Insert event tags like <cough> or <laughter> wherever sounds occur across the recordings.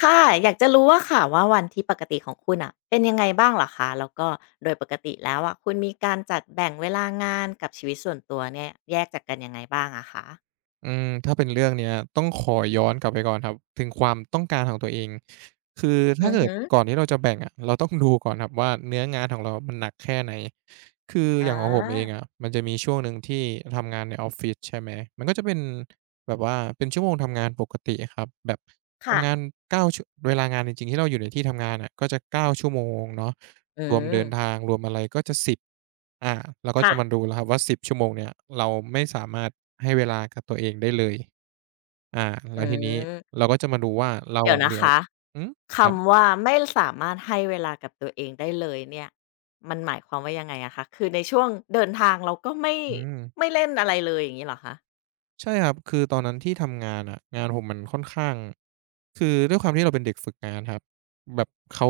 ค่ะอยากจะรู้ว่าค่ะว่าวันที่ปกติของคุณอ่ะเป็นยังไงบ้างเหรอคะแล้วก็โดยปกติแล้วอะคุณมีการจัดแบ่งเวลางานกับชีวิตส่วนตัวเนี่ยแยกจากกันยังไงบ้างอะคะถ้าเป็นเรื่องเนี้ยต้องขอย้อนกลับไปก่อนครับถึงความต้องการของตัวเองคือถ้าอือเกิดฮึก่อนที่เราจะแบ่งอะเราต้องดูก่อนครับว่าเนื้องานของเรามันหนักแค่ไหนคือออย่างของผมเองาอะมันจะมีช่วงหนึ่งที่ทำงานในออฟฟิศใช่ไหมมันก็จะเป็นแบบว่าเป็นชั่วโมงทำงานปกติอะครับแบบค่ะทำงานเก้าชั่วเวลางานจริงๆที่เราอยู่ในที่ทำงานอะก็จะเก้าชั่วโมงเนาะ อืรวมเดินมทางรวมอะไรก็จะ10อาเราก็ค่ะจะมาดูแล้วครับว่า10ชั่วโมงเนี่ยเราไม่สามารถให้เวลากับตัวเองได้เลยอาอืแล้วทีนี้มเราก็จะมาดูว่าเราเดี๋ยวอะเหนะลือคะหือครับคำว่าไม่สามารถให้เวลากับตัวเองได้เลยเนี่ยมันหมายความว่ายังไงอะคะคือในช่วงเดินทางเราก็ไม่อืม ไม่เล่นอะไรเลยอย่างงี้เหรอคะใช่ครับคือตอนนั้นที่ทำงานอะงานผมมันค่อนข้างคือด้วยความที่เราเป็นเด็กฝึกงานครับแบบเขา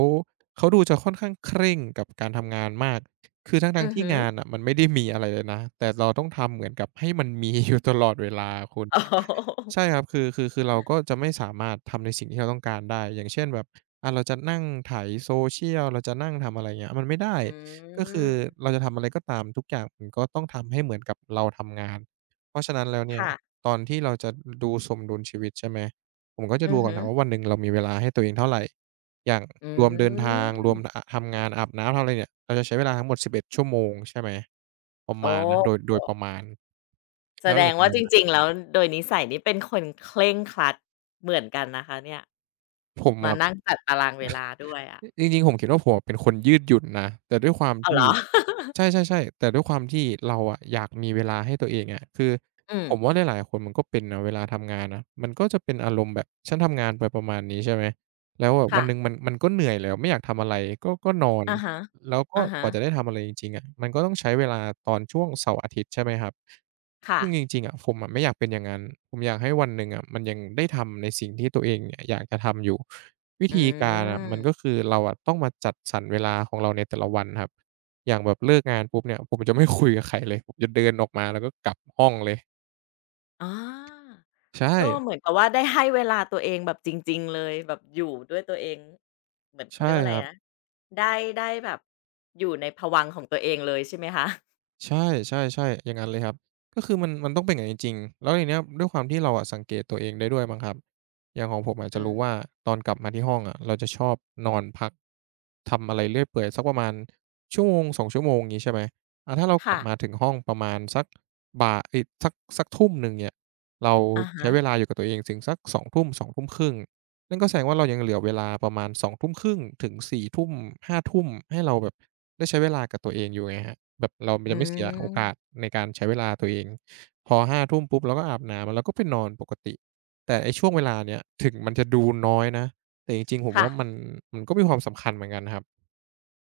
เขาดูจะค่อนข้างเคร่งกับการทำงานมากคือทั้อืงอๆที่ฮึ งานน่ะมันไม่ได้มีอะไรเลยนะแต่เราต้องทำเหมือนกับให้มันมีอยู่ตลอดเวลาอะคุณ <laughs> อ๋อใช่ครับคือเราก็จะไม่สามารถทำในสิ่งที่เราต้องการได้อย่างเช่นแบบเราจะนั่งไถ social เราจะนั่งทำอะไรเงี้ยมันไม่ได้อืก็คือเรามจะทำอะไรก็ตามทุกอย่างมันก็ต้องทำให้เหมือนกับเราทำงานเพราะฉะนั้นแล้วเนี่ย ค่ะ ตอนที่เราจะดูสมดุลชีวิตใช่ไหมผมก็จะอืดูอก่อนฮึนะว่าวันหนึ่งเรามีเวลาให้ตัวเองเท่าไรอย่างอืรวมเดินทางรวมอมทำงานอาบน้ำทำอะไรเนี่ยเราจะใช้เวลาทั้งหมด11ชั่วโมงใช่ไหมประโอมาณนะโดย้โดยประมาณแสแล้วดหลังงจากว่านั้จนริงๆ แล้วโดยนิสัยนี่เป็นคนเคร่งครัดเหมือนกันนะคะเนี่ยผมมาอะ นั่งจัดตารางเวลาด้วยอะจริงๆผมคิดว่าผมอะเป็นคนยืดหยุ่นนะแต่ด้วยความอ้าวเหรที่อ ใ <laughs> ช่ๆๆแต่ด้วยความที่เราอะอยากมีเวลาให้ตัวเองอะคืออืผมมว่าหลายๆคนมันก็เป็นนะเวลาทำงานนะมันก็จะเป็นอารมณ์แบบฉันทำงานไปประมาณนี้ใช่ไหมแล้วแบบวัค่ะนหนึ่งมันก็เหนื่อยแล้วไม่อยากทำอะไรก็นอนอะฮะแล้วก็อะกฮะว่าจะได้ทำอะไรจริงๆอะมันก็ต้องใช้เวลาตอนช่วงเสาร์อาทิตย์ใช่ไหมครับค่ะ ซึ่งจริงๆอะผมอะไม่อยากเป็นอย่างนั้นผมอยากให้วันหนึ่งอะมันยังได้ทำในสิ่งที่ตัวเองเนี่ยอยากจะทำอยู่ วิอืธีการอะมันก็มคือเราอะต้องมาจัดสรรเวลาของเราในแต่ละวันครับอย่างแบบเลิกงานปุ๊บเนี่ยผมจะไม่คุยกับใครเลยผมจะเดินออกมาแล้วก็กลับห้องเลยอ๋อใชก็เห่มือนกับว่าได้ให้เวลาตัวเองแบบจริงๆ เลยแบบอยู่ด้วยตัวเองเหมือนเขาใช่เรียกว่าอะคไรรันะบ ได้ได้แบบอยู่ในภวังค์ของตัวเองเลยใช่ไหมคะใช่ๆๆอย่างงั้นเลยครับก็คือมันต้องเป็นอย่างงั้นจริงๆแล้วทีเนี้ยด้วยความที่เราอะสังเกตตัวเองได้ด้วยมั้งครับอย่างของผมอะอืจะมรู้ว่าตอนกลับมาที่ห้องอะเราจะชอบนอนพักทำอะไรเรื่อยเปื่อยสักประมาณชั่วโมงสองชั่วโมงงี้ใช่ไหมถ้าเรากลัค่ะบมาถึงห้องประมาณสักบ่าเอ๊ยสักทุ่มหนึ่งเนี่ยเราอะใช้เวฮะลาอยู่กับตัวเองถึงสักสองทุ่มสองทุ่มครึ่งนั่นก็แสดงว่าเรายังเหลือเวลาประมาณ2ึ่งถึงสี่ทุ่มห้าทุ่มให้เราแบบ ได้ใช้เวลากับตัวเองอยู่ไงครับแบบเรามันอืจะไม่เสียโอกาสม ในการใช้เวลาตัวเองพอ5ทุ่มปุ๊บเราก็อาบน้ำแล้วเราก็ไปนอนปกติแต่ไอ้ช่วงเวลาเนี้ยถึงมันจะดูน้อยนะแต่จริงๆผมค่ะว่ามันก็มีความสำคัญเหมือนกันนะครับ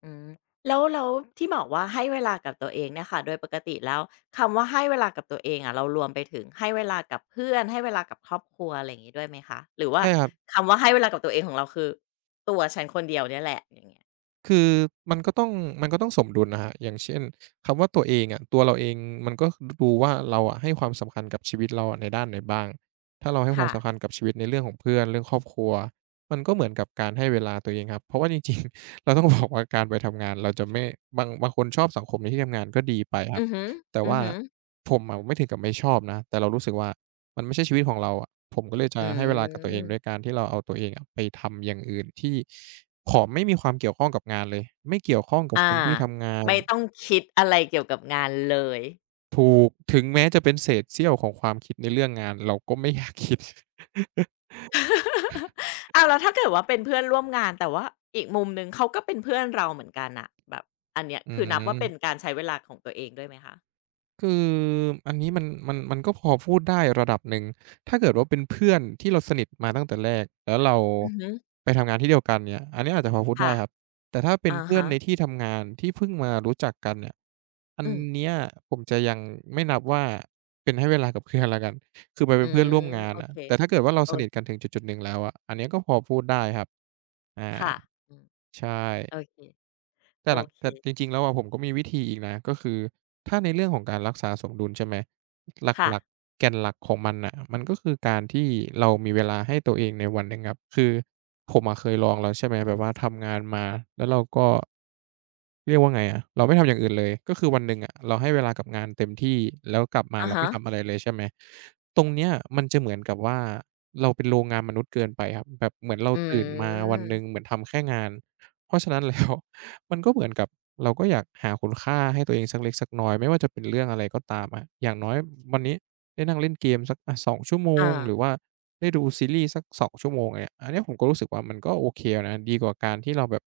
อืมแล้วแล้วที่บอกว่าให้เวลากับตัวเองเนี่ยค่ะโดยปกติแล้วคำว่าให้เวลากับตัวเองอะเรารวมไปถึงให้เวลากับเพื่อนให้เวลากับครอบครัวอะไรอย่างงี้ด้วยไหมคะหรือว่าใช่ครับ คำว่าให้เวลากับตัวเองของเราคือตัวฉันคนเดียวเนี่ยแหละอย่างเงี้ยคือมันก็ต้องมันก็ต้องสมดุลนะครับอย่างเช่นคำว่าตัวเองอะตัวเราเองมันก็ดดูว่าเราอะให้ความสำคัญกับชีวิตเราอะในด้านไหนบ้างถ้าเราให้ควาค่ะมสำคัญกับชีวิตในเรื่องของเพื่อนเรื่องครอบครัวมันก็เหมือนกับการให้เวลาตัวเองครับเพราะว่าจริงๆ <laughs> เราต้องบอกว่าการไปทำงานเราจะไม่บางคนชอบสังคมในที่ทำงานก็ดีไปครัอืบอฮึแต่อือว่าฮึผมอะไม่ถึงกับไม่ชอบนะแต่เรารู้สึกว่า มันไม่ใช่ชีวิตของเราอะผมก็เลยจะอืให้เวลากับตัวเองด้วยมการที่เราเอาตัวเองอะไปทำอย่างอื่นที่ขอไม่มีความเกี่ยวข้องกับงานเลยไม่เกี่ยวข้องกับคอานที่ทำงานไม่ต้องคิดอะไรเกี่ยวกับงานเลย ถูกถึงแม้จะเป็นเศษเสี้ยวของความคิดในเรื่องงานเราก็ไม่อยากคิด <laughs> <laughs> อ้าวแล้วถ้าเกิดว่าเป็นเพื่อนร่วมงานแต่ว่าอีกมุมหนึ่งเขาก็เป็นเพื่อนเราเหมือนกันน่ะแบบอันเนี้ยอืคือนับว่าเป็นม การใช้เวลาของตัวเองด้วยไหมคะคืออันนี้มันก็พอพูดได้ระดับหนึ่งถ้าเกิดว่าเป็นเพื่อนที่เราสนิทมาตั้งแต่แรกแล้วเราอือฮึไปทำงานที่เดียวกันเนี่ยอันนี้อาจจะพอพูดได้ค่ะครับแต่ถ้าเป็นอะเพื่อนฮะในที่ทำงานที่เพิ่งมารู้จักกันเนี่ยอันอืมเนี้ยผมจะยังไม่นับว่าเป็นให้เวลากับเพื่อนแล้วกันคือมันอืเป็นเพื่อนมร่วมงานโออะเคแต่ถ้าเกิดว่าเราโอ้สยนิทกันถึงจุดๆหนึ่งแล้วอะอันเนี้ยก็พอพูดได้ครับอาค่ะอืมใช่ โอเคแต่โอหลังเคแต่จริงๆ แล้วอะผมก็มีวิธีอีกนะก็คือถ้าในเรื่องของการรักษาสมดุลใช่ไหมหค่ะลักๆแก่นหลักของมันน่ะมันก็คือการที่เรามีเวลาให้ตัวเองในวันหนึ่งครับคือผมอะเคยลองแล้วใช่ไหมแบบว่าทำงานมาแล้วเราก็เรียกว่าไงอะเราไม่ทำอย่างอื่นเลยก็คือวันหนึ่งอะเราให้เวลากับงานเต็มที่แล้วกลับมาอะเราฮะไม่ทำอะไรเลยใช่ไหมตรงเนี้ยมันจะเหมือนกับว่าเราเป็นโรงงานมนุษย์เกินไปครับแบบเหมือนเราอืตื่นมาวันมหนึ่งเหมือนทำแค่งานเพราะฉะนั้น <laughs> แล้ว มันก็เหมือนกับเราก็อยากหาคุณค่าให้ตัวเองสักเล็กสักน้อยไม่ว่าจะเป็นเรื่องอะไรก็ตามอะอย่างน้อยวันนี้ได้นั่งเล่นเกมสักอะ2ชั่วโมงอาหรือว่าได้ดูซีรีส์สัก2ชั่วโมงอย่างเงี้ยอันเนี้ยผมก็รู้สึกว่ามันก็โอเคแล้วนะดีกว่าการที่เราแบบ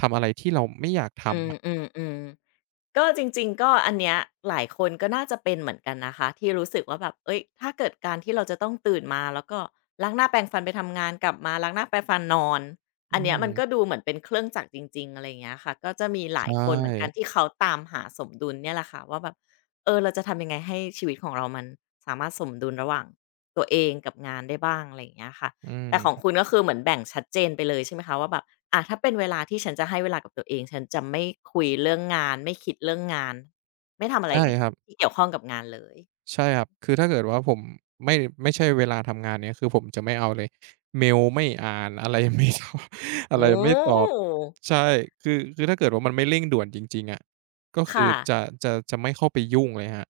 ทำอะไรที่เราไม่อยากทำอะอืมๆๆ ก็จริงๆก็อันเนี้ยหลายคนก็น่าจะเป็นเหมือนกันนะคะที่รู้สึกว่าแบบเอ้ยถ้าเกิดการที่เราจะต้องตื่นมาแล้วก็ล้างหน้าแปรงฟันไปทำงานกลับมาล้างหน้าแปรงฟันนอนอือันเนี้ยมัมนก็ดูเหมือนเป็นเครื่องจักรจริงๆอะไรอย่างเงี้ยค่ะก็จะมีหลายใช่คนเหมือนกันที่เขาตามหาสมดุลเนี่ยแหละค่ะว่าแบบเออเราจะทำยังไงให้ชีวิตของเรามันสามารถสมดุลระหว่างตัวเองกับงานได้บ้างอะไรอย่างเงี้ยค่ะอืแต่ของมคุณก็คือเหมือนแบ่งชัดเจนไปเลยใช่ไหมคะว่าแบบ อ่าถ้าเป็นเวลาที่ฉันจะให้เวลากับตัวเองฉันจะไม่คุยเรื่องงานไม่คิดเรื่องงานไม่ทำอะไรใช่ครับ ที่เกี่ยวข้องกับงานเลยใช่ครับคือถ้าเกิดว่าผมไม่ไม่ใช่เวลาทำงานเนี่ยคือผมจะไม่เอาเลยเมลไม่อ่านอะไร <laughs> ไม่ตอบอะไรโอ้ไม่ตอบใช่คือคือถ้าเกิดว่ามันไม่เร่งด่วนจริงๆอะก็คือค่ะจะไม่เข้าไปยุ่งเลยครับ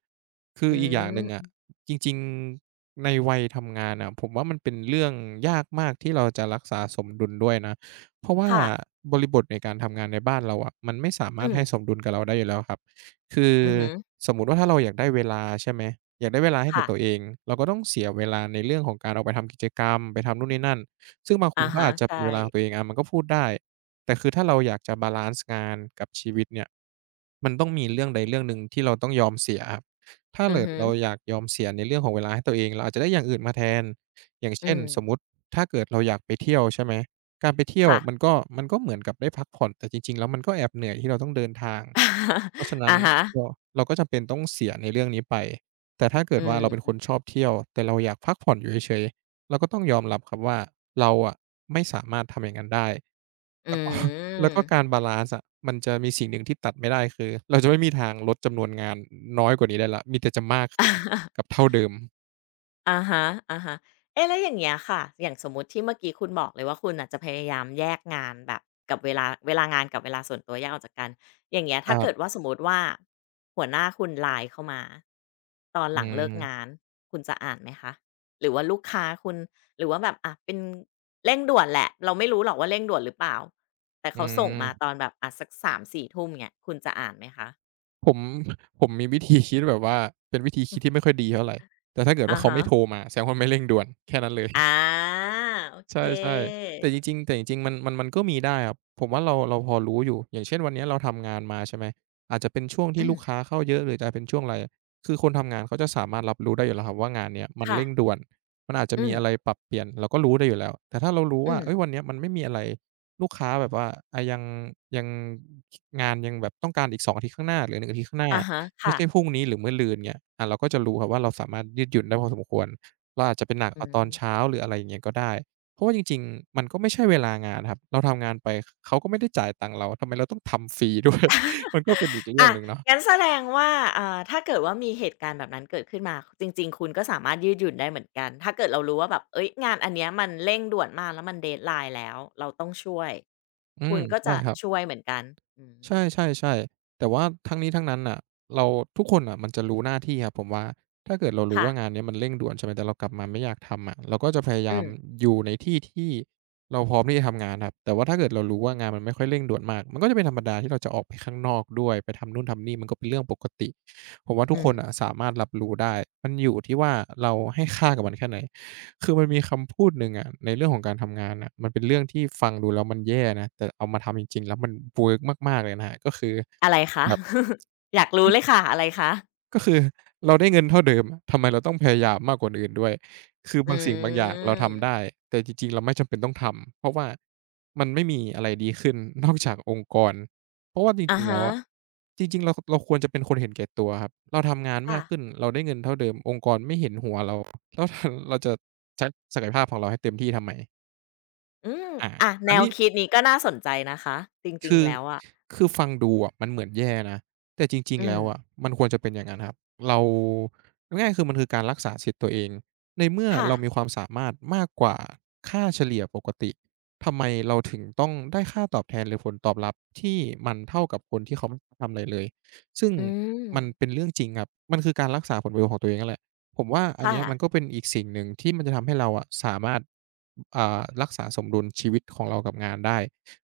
คืออือีกอย่างหนึ่งอะมจริงๆในวัยทำงานอะผมว่ามันเป็นเรื่องยากมากที่เราจะรักษาสมดุลด้วยนะเพราะว่าค่ะบริบทในการทำงานในบ้านเราอะมันไม่สาอืมารถมให้สมดุลกับเราได้อยู่แล้วครับคือ อือฮึสมมุติว่าถ้าเราอยากได้เวลาใช่ไหมอยากได้เวลาให้กัค่ะบตัวเองเราก็ต้องเสียเวลาในเรื่องของการออกไปทำกิจกรรมไปทำนู่นนี่นั่นซึ่งบางคนอาเขาฮะอาจจะใช่เป็นเวลาของตัวเองอามันก็พูดได้แต่คือถ้าเราอยากจะบาลันซ์งานกับชีวิตเนี่ยมันต้องมีเรื่องใดเรื่องหนึ่งที่เราต้องยอมเสียครับถ้าอือเกิดฮึเราอยากยอมเสียในเรื่องของเวลาให้ตัวเองเราอาจจะได้อย่างอื่นมาแทนอย่างอืเช่นมสมมุติถ้าเกิดเราอยากไปเที่ยวใช่ไหม การไปเที่ยวค่ะ มันก็มันก็เหมือนกับได้พักผ่อนแต่จริงๆแล้วมันก็แอบเหนื่อยที่เราต้องเดินทางเพราะฉะ <laughs> นั้นอาฮะเราเราก็จำเป็นต้องเสียในเรื่องนี้ไปแต่ถ้าเกิอืดว่าเราเป็นคมนชอบเที่ยวแต่เราอยากพักผ่อนอยู่เฉยๆเราก็ต้องยอมรับครับว่าเราอะไม่สามารถทำอย่างนั้นได้อืแล้วก็ <laughs> แล้ม วก็การบาลันซ์อะมันจะมีสิ่งหนึ่งที่ตัดไม่ได้คือเราจะไม่มีทางลดจำนวนงานน้อยกว่านี้ได้แล้วมีแต่จะมากขึ้นกับ <laughs> เท่าเดิมอาฮะอ่าฮะๆเอ๊ะแล้วอย่างเงี้ยค่ะอย่างสมมุติที่เมื่อกี้คุณบอกเลยว่าคุณนะจจะพยายามแยกงานแบบกับเวลาเวลางานกับเวลาส่วนตัวแยกออกจากกันอย่างเงี้ย คถ้ารัเกิดว่าบสมมุติว่าหัวหน้าคุณไลน์เข้ามาตอนหอืลังเลิกงามนคุณจะอ่านไหมคะหรือว่าลูกค้าคุณหรือว่าแบบอะเป็นเร่งด่วนแหละเราไม่รู้หรอกว่าเร่งด่วนหรือเปล่าแต่อืเขาส่งมาม ตอนแบบอะสักสามสี่ทุ่มเงี้ยคุณจะอ่านไหมคะผม <laughs> ผมมีวิธีคิดแบบว่าเป็นวิธีคิดที่ไม่ค่อยดีเท่าไรแต่ถ้าเกิดอะว่าเขาฮะไม่โทรมาแสดงว่าไม่เร่งด่วนแค่นั้นเลย อาโอใชเค่ๆแต่จริงๆแต่จริงๆมันก็มีได้ครับผมว่าเราเราพอรู้อยู่ อย่างเช่นวันเนี้ยเราทำงานมาใช่ไหม อาจจะเป็นช่วงที่อืมลูกค้าเข้าเยอะหรือจะเป็นช่วงไรคือคนทำงานเขาจะสามารถรับรู้ได้อยู่แล้วครับว่างานเนี้ยมันค่ะเร่งด่วนมันอาจจะอืมีม อะไรปรับเปลี่ยนเราก็รู้ได้อยู่แล้ว แต่ถ้าเรารู้อืว่ามเฮ้ยวันเนี้ยมันไม่มีอะไรลูกค้าแบบว่าอ่ายังงานยังแบบต้องการอีก2อาทิตย์ข้างหน้าหรือหนึ่งอาทิตย์ข้างหน้าอะฮะไม่ค่ะใช่พรุ่งนี้หรือมะรืนเงี้ยอ่าเราก็จะรู้ครับว่าเราสามารถยืดหยุ่นได้พอสมควรเราอาจจะไปหนักอืเอาตอนเช้ามหรืออะไรอย่างเงี้ยก็ได้ เพราะว่าจริงๆมันก็ไม่ใช่เวลางานครับ เราทำงานไปเขาก็ไม่ได้จ่ายตังค์เรา ทำไมเราต้องทำฟรีด้วย <laughs> มันก็เป็นอีกเรื่อะองหนึ่งเนาะงั้นแสดงว่าอ่าถ้าเกิดว่ามีเหตุการณ์แบบนั้นเกิดขึ้นมา จริงๆ คุณก็สามารถยืดหยุ่นได้เหมือนกัน ถ้าเกิดเรารู้ว่าแบบเฮ้ย งานอันเนี้ยมันเร่งด่วนมากแล้วมัน deadline แล้ว เราต้องช่วย อืคุมณก็ใช่จะครับ ช่วยเหมือนกัน อืมใช่ๆๆแต่ว่าทั้งนี้ทั้งนั้นน่ะเราทุกคนน่ะมันจะรู้หน้าที่ครับผมว่าถ้าเกิดเรารู้ค่ะว่างานเนี้ยมันเร่งด่วนใช่ไหมแต่เรากลับมาไม่อยากทำอะเราก็จะพยาอืยามมๆอยู่ในที่ที่เราพร้อมที่จะทำงานครับแต่ว่าถ้าเกิดเรารู้ว่างานมันไม่ค่อยเร่งด่วนมากมันก็จะเป็นธรรมดาที่เราจะออกไปข้างนอกด้วยไปทำนู่นทำนี่มันก็เป็นเรื่องปกติผมว่าทุอืกคม นน่ะสามารถรับรู้ได้มันอยู่ที่ว่าเราให้ค่ากับมันแค่ไหน คือมันมีคำพูดหนึ่งอะในเรื่องของการทำงานอะมันเป็นเรื่องที่ฟังดูแล้วมันแย่นะแต่เอามาทำจริงๆแล้วมันเวิร์กมากๆเลยนะครับก็คืออะไรคะ แบบ <laughs> อยากรู้เลยค่ะอะไรคะก็คือเราได้เงินเท่าเดิมทำไมเราต้องพยายามมากกว่าคนอื่นด้วยคืออืบางสิ่งบางอย่างเราทำได้มแต่จริงๆเราไม่จำเป็นต้องทำเพราะว่ามันไม่มีอะไรดีขึ้น <laughs> นอกจากองค์กรเพราะว่าจอะริงๆแล้ฮะวอะจริงๆเราควรจะเป็นคนเห็นแก่ตัวครับเราทำงานค่ะมากขึ้นเราได้เงินเท่าเดิมองค์กรไม่เห็นหัวเราแล้ว <laughs> เราจะใช้ศักยภาพของเราให้เต็มที่ทำไมอืมอาอะแนอันวนี้ คิดนี้ก็น่าสนใจนะคะจริงคืๆอแล้วอะคือฟังดูอะมันเหมือนแย่นะแต่จริงๆอืแล้มวอะมันควรจะเป็นอย่างนั้นครับเราง่ายๆคือมันคือการรักษาสิทธิ์ตัวเองในเมื่อค่ะเรามีความสามารถมากกว่าค่าเฉลี่ยปกติทำไมเราถึงต้องได้ค่าตอบแทนหรือผลตอบรับที่มันเท่ากับคนที่เขาไม่ทำอะไรเลยซึ่งอืม มันเป็นเรื่องจริงครับมันคือการรักษาผลประโยชน์ของตัวเองนั่นแหละผมว่าอันค่ะ เนี้ยมันก็เป็นอีกสิ่งหนึ่งที่มันจะทำให้เราอะสามารถอ่ารักษาสมดุลชีวิตของเรากับงานได้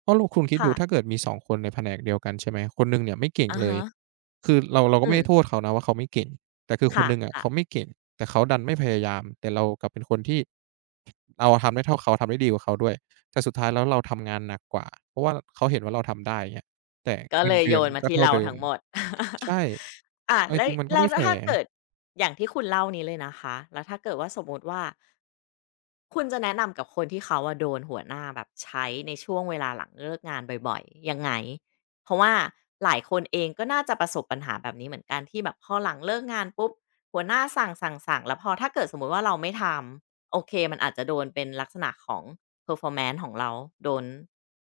เพราะลูกคุณคิดค่ะดูถ้าเกิดมีสองคนในแผนกเดียวกันใช่ไหมคนหนึ่งเนี่ยไม่เก่งอะเลยฮะคือเราก็อืไม่ได้โทม ษเขานะว่าเขาไม่เก่งแต่คือคค่นหนึ่งอะะเขาไม่เก่งแต่เขาดันไม่พยายามแต่เรากลับเป็นคนที่เราทำได้เท่าเขาทำได้ดีกว่าเขาด้วยแต่สุดท้ายแล้วเราทำงานหนักกว่าเพราะว่าเขาเห็นว่าเราทำได้อย่างเงี้ยแต่ๆก็เงิเลนยเดืโยอนนมาก็ที่เท่าเราเดิมทั้งหมด ใช่ <laughs> อาเอาจแล้วริงๆมันก็แล้วไม่แฟถ้าร์เกิดอย่างที่คุณเล่านี้เลยนะคะ แล้วถ้าเกิดว่าสมมุติว่า คุณจะแนะนำกับคนที่เขาอะโดนหัวหน้าแบบใช้ในช่วงเวลาหลังเลิกงานบ่อยๆยังไงเพราะว่าหลายคนเองก็น่าจะประสบปัญหาแบบนี้เหมือนกันที่แบบพอหลังเลิกงานปุ๊บหัวหน้าสั่งสสัั่งสั่งแล้วพอถ้าเกิดสมมุติว่าเราไม่ทำโอเคมันอาจจะโดนเป็นลักษณะของ performance ของเราโดน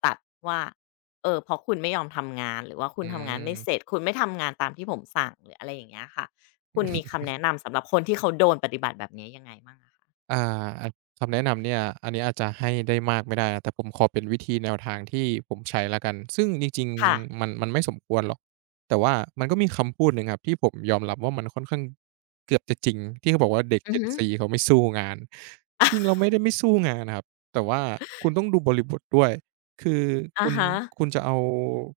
ตัดว่าเออเพราะคุณไม่ยอมทำงานหรือว่าคุณอืทำงานไม่เสร็ม จคุณไม่ทำงานตามที่ผมสั่งหรืออะไรอย่างเงี้ยค่ะคุณมีคำแนะนำสำหรับคนที่เขาโดนปฏิบัติแบบนี้ยังไงบ้างอะอ่าอันคำแนะนำเนี่ยอันนี้อาจจะให้ได้มากไม่ได้นะแต่ผมขอเป็นวิธีแนวทางที่ผมใช้แล้วกันซึ่งจริงค่ะๆมันมันไม่สมควรหรอกแต่ว่ามันก็มีคำพูดหนึ่งครับที่ผมยอมรับว่ามันค่อนข้างเกือบจะจริงที่เขาบอกว่าเด็ก อือ Gen ฮึ Z เขาไม่สู้งานจริงๆเราอไม่ได้ไม่สู้งานนะครับแต่ว่าคุณต้องดูบริบทด้วย คือะคุณฮะคุณจะเอา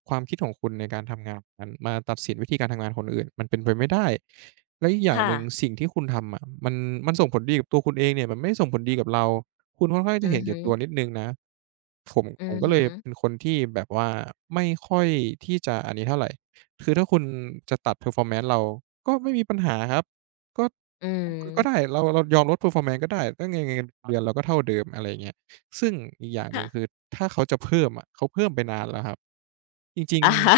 ความคิดของคุณในการทำงานนั้นมาตัดสินวิธีการทำงานคนอื่นมันเป็นไปไม่ได้แล้วอีกอย่างค่ะหนึ่งสิ่งที่คุณทำอะมันส่งผลดีกับตัวคุณเองเนี่ยมันไม่ได้ส่งผลดีกับเราคุณค่อนข้างจะอืเห็อนฮึแก่ตัวนิดหนึ่งนะผมผอืมอก็เลฮึยเป็นคนที่แบบว่าไม่ค่อยที่จะอันนี้เท่าไรคือถ้าคุณจะตัด performance เราก็ไม่มีปัญหาครับก็อืก็ได้มเรายอมลด performance ก็ได้ก็เงินเดือนเราก็เท่าเดิมอะไรอย่างเงี้ย ซึ่งอีกอย่างหค่ะนึ่งคือถ้าเขาจะเพิ่มอะเขาเพิ่มไปนานแล้วครับจริงอะฮะ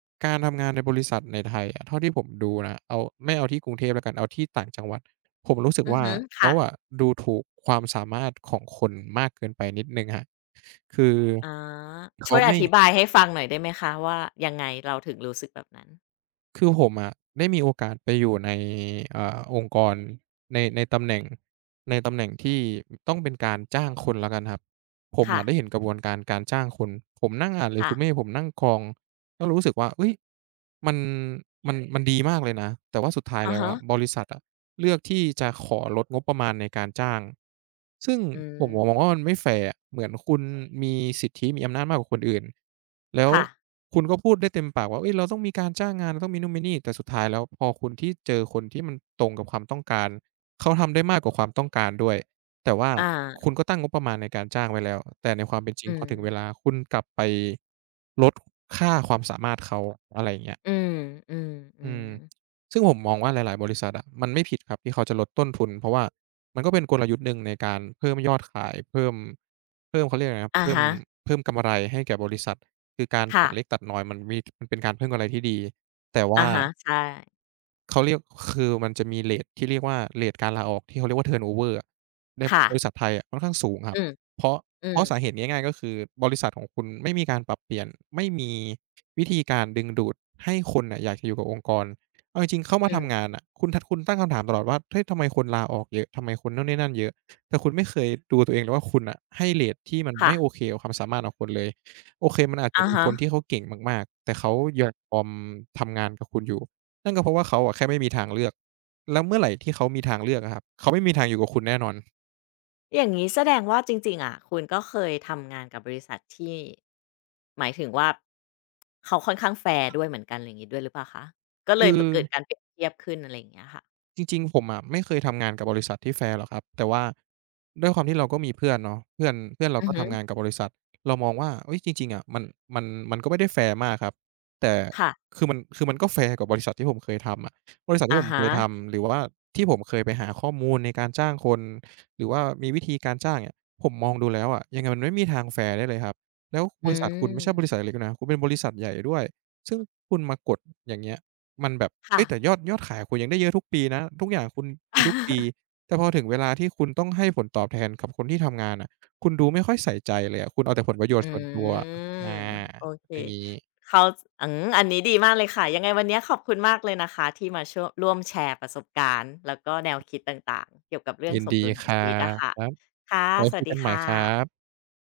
ๆการทำงานในบริษัทในไทยอะเท่าที่ผมดูนะเอาไม่เอาที่กรุงเทพแล้วกันเอาที่ต่างจังหวัดผมรู้สึกอือว่าฮึเขาค่ะอะดูถูกความสามารถของคนมากเกินไปนิดหนึ่งครับคืออ๋อช่เขาวยอไม่ธิบายให้ฟังหน่อยได้ไหมคะว่ายังไงเราถึงรู้สึกแบบนั้นคือผมอะได้มีโอกาสไปอยู่ในองค์กรในตำแหน่งในตำแหน่งที่ต้องเป็นการจ้างคนแล้วกันครับผมค่ะอะได้เห็นกระบวนการการจ้างคนผมนั่งอ่าน ค่ะ resume ผมนั่งกรอง ก็รู้สึกว่าเฮ้ยมันมันดีมากเลยนะ แต่ว่าสุดท้ายอะแล้วฮะอะบริษัทอะเลือกที่จะขอลดงบประมาณในการจ้าง ซึ่งอืผมมองว่ามมันไม่แฟร์อะเหมือนคุณมีสิทธิมีอำนาจมากกว่าคนอื่นแล้วค่ะคุณก็พูดได้เต็มปากว่าเฮ้ยเราต้องมีการจ้างงานเราต้องมีนู่นมีนี่แต่สุดท้ายแล้วพอคุณที่เจอคนที่มันตรงกับความต้องการเขาทำได้มากกว่าความต้องการด้วย แต่ว่าอาคุณก็ตั้งงบประมาณในการจ้างไว้แล้วแต่ในความเป็นจริอืงพมอถึงเวลาคุณกลับไปลดค่าความสามารถเขาอะไรอย่างเงี้ยอืมอืมอือืมมซึ่งผมมองว่าหลายๆบริษัทอะมันไม่ผิดครับที่เขาจะลดต้นทุนเพราะว่ามันก็เป็นกลยุทธ์หนึ่งในการเพิ่มยอดขายเพิ่มเขาเรียกอะไรนะอะเพิ่มฮะเพิ่มกำไรให้แก่บริษัทคือการค่ะตัดเล็กตัดน้อยมันมีมันเป็นการเพิ่มกำไรที่ดีแต่อะว่า ฮะใช่เขาเรียกคือมันจะมีเรตที่เรียกว่าเรตการลาออกที่เขาเรียกว่า turnover อะในค่ะบริษัทไทยอะค่อนข้างสูงครัอืบมเพราะอืเพมราะสาเหตุง่ายๆก็คือบริษัทของคุณไม่มีการปรับเปลี่ยนไม่มีวิธีการดึงดูดให้คนน่ะอยากจะอยู่กับองค์กรเอาจริงๆเข้ามาอืมทำงานน่ะคุณตั้งคำถามตลอดว่าเฮ้ยทำไมคนลาออกเยอะทำไมคนนู่นนี่นั่นเยอะแต่คุณไม่เคยดูตัวเองเลยว่าคุณน่ะให้เรตที่มันค่ะไม่โอเคกับความสามารถของคุณเลยโอเคมันอาจจะอะมีฮะ คนที่เขาเก่งมากๆแต่เขายอมทำงานกับคุณอยู่ นั่นก็เพราะว่าเขาอะแค่ไม่มีทางเลือก แล้วเมื่อไหร่ที่เขามีทางเลือกอะครับเขาไม่มีทางอยู่กับคุณแน่นอนอย่างนี้แสดงว่าจริงๆอ่ะคุณก็เคยทำงานกับบริษัทที่หมายถึงว่าเขาค่อนข้างแฟร์ด้วยเหมือนกันอะไรอย่างงี้ด้วยหรือเปล่าคะก็เลคืยอ แบบเกิดการเปรียบเทียบขึ้นอะไรอย่างเงี้ยค่ะจริงๆผมอะไม่เคยทำงานกับบริษัทที่แฟร์หรอกครับแต่ว่าด้วยความที่เราก็มีเพื่อนเนาะเพื่อนเพื่อนเราอือก็ฮึทำงานกับบริษัทเรามองว่าเฮ้ยจริงๆอะมันมันก็ไม่ได้แฟร์มากครับแต่ค่ะคือมันคือมันก็แฟร์กับบริษัทที่ผมเคยทำอะบริษัทที่อะผมเคฮะยทำหรือว่าที่ผมเคยไปหาข้อมูลในการจ้างคนหรือว่ามีวิธีการจ้างเนี่ยผมมองดูแล้วอะยังไงมันไม่มีทางแฟร์ได้เลยครับแล้วอืบริษัทคุณมไม่ใช่บริษัทเล็กนะคุณเป็นบริษัทใหญ่ด้วยซึ่งคุณมากดอย่างเงี้ย มันแบบค่ะ เฮ้ยแต่ยอดขายคุณยังได้เยอะทุกปีนะทุกอย่างคุณมีทุกปี <laughs> แต่พอถึงเวลาที่คุณต้องให้ผลตอบแทนกับคนที่ทำงานน่ะคุณดูไม่ค่อยใส่ใจเลยอะคุณเอาแต่ผลประโยชน์ส่วนตัวอือะมอาโอเคอย่างงี้เข้าอืมอันนี้ดีมากเลยค่ะยังไงวันเนี้ยขอบคุณมากเลยนะคะที่มาช่วร่วมแชร์ประสบการณ์แล้วก็แนวคิดต่างๆเกี่ยวกับเรื่องยินสมดีดุลขอคงรัชีวิตอะบค่ะไวค่ะ้สคุวัสยดีกันใหม่ค่ครัะบ